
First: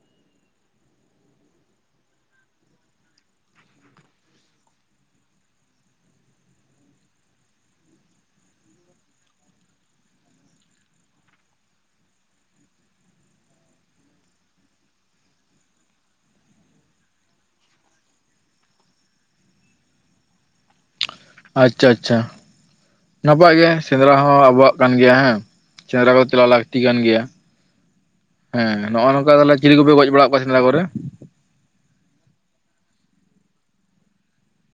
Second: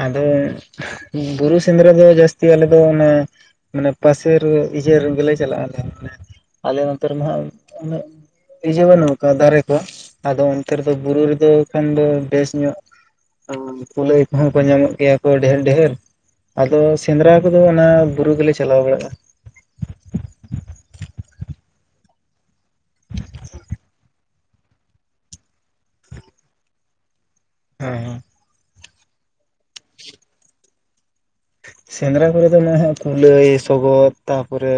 ᱟᱫᱚ ᱵᱩᱨᱩ ᱥᱮᱸᱫᱽᱨᱟ ᱫᱚ ᱡᱟᱹᱥᱛᱤ ᱟᱞᱮ ᱫᱚ ᱚᱱᱮ ᱯᱟᱥᱮᱨ ᱤᱭᱟᱹ ᱨᱮᱜᱮᱞᱮ ᱪᱟᱞᱟᱜᱼᱟ ᱟᱞᱮ ᱱᱚᱛᱮᱨ ᱢᱟ ᱱᱟᱦᱜ ᱩᱱᱟᱜ ᱤᱭᱟᱹ ᱵᱟᱹᱱᱩᱜᱠᱟᱼᱟ ᱫᱟᱨᱮ ᱠᱚ ᱟᱫᱚ ᱚᱱᱛᱮ ᱨᱮᱫᱚ ᱵᱩᱨᱩ ᱨᱮᱫᱚ ᱠᱷᱟᱱ ᱫᱚ ᱵᱮᱥ ᱧᱚᱜ ᱠᱩᱞᱟᱹᱭ ᱠᱚᱦᱚᱸ ᱠᱚ ᱧᱟᱢᱚᱜ ᱜᱮᱭᱟ ᱠᱚ ᱰᱷᱮᱨ ᱰᱷᱮᱨ ᱟᱫᱚ ᱥᱮᱸᱫᱽᱨᱟ ᱠᱚᱫᱚ ᱚᱱᱟ ᱵᱩᱨᱩ ᱜᱮᱞᱮ ᱪᱟᱞᱟᱣ ᱵᱟᱲᱟᱜᱼᱟ ᱟᱪᱪᱷᱟ ᱟᱪᱪᱷᱟ ᱱᱟᱯᱟᱭ ᱜᱮ ᱥᱮᱸᱫᱽᱨᱟ ᱦᱚᱸ ᱟᱵᱚᱣᱟᱜ ᱠᱟᱱ ᱜᱮᱭᱟ ᱦᱮᱸ ᱥᱮᱸᱫᱽᱨᱟ ᱫᱚ ᱪᱞᱟᱣ ᱞᱟᱹᱠᱛᱤ ᱠᱟᱱ ᱜᱮᱭᱟ ᱦᱮᱸ ᱦᱮᱸ ᱦᱮᱸ ᱱᱚᱜᱼᱚᱭ ᱱᱚᱝᱠᱟ ᱛᱟᱦᱮ ᱪᱤᱞᱤ ᱠᱚᱯᱮ ᱜᱚᱡ ᱵᱟᱲᱟᱜ ᱠᱚᱣᱟ ᱥᱮᱸᱫᱽᱞᱟ ᱠᱚᱨᱮ ᱥᱮᱸᱫᱽᱨᱟ ᱠᱚᱨᱮᱫ ᱫᱚ ᱱᱚᱜᱚᱭ ᱠᱩᱞᱟᱹᱭ ᱥᱚᱜᱚᱫ ᱛᱟᱯᱚᱨᱮ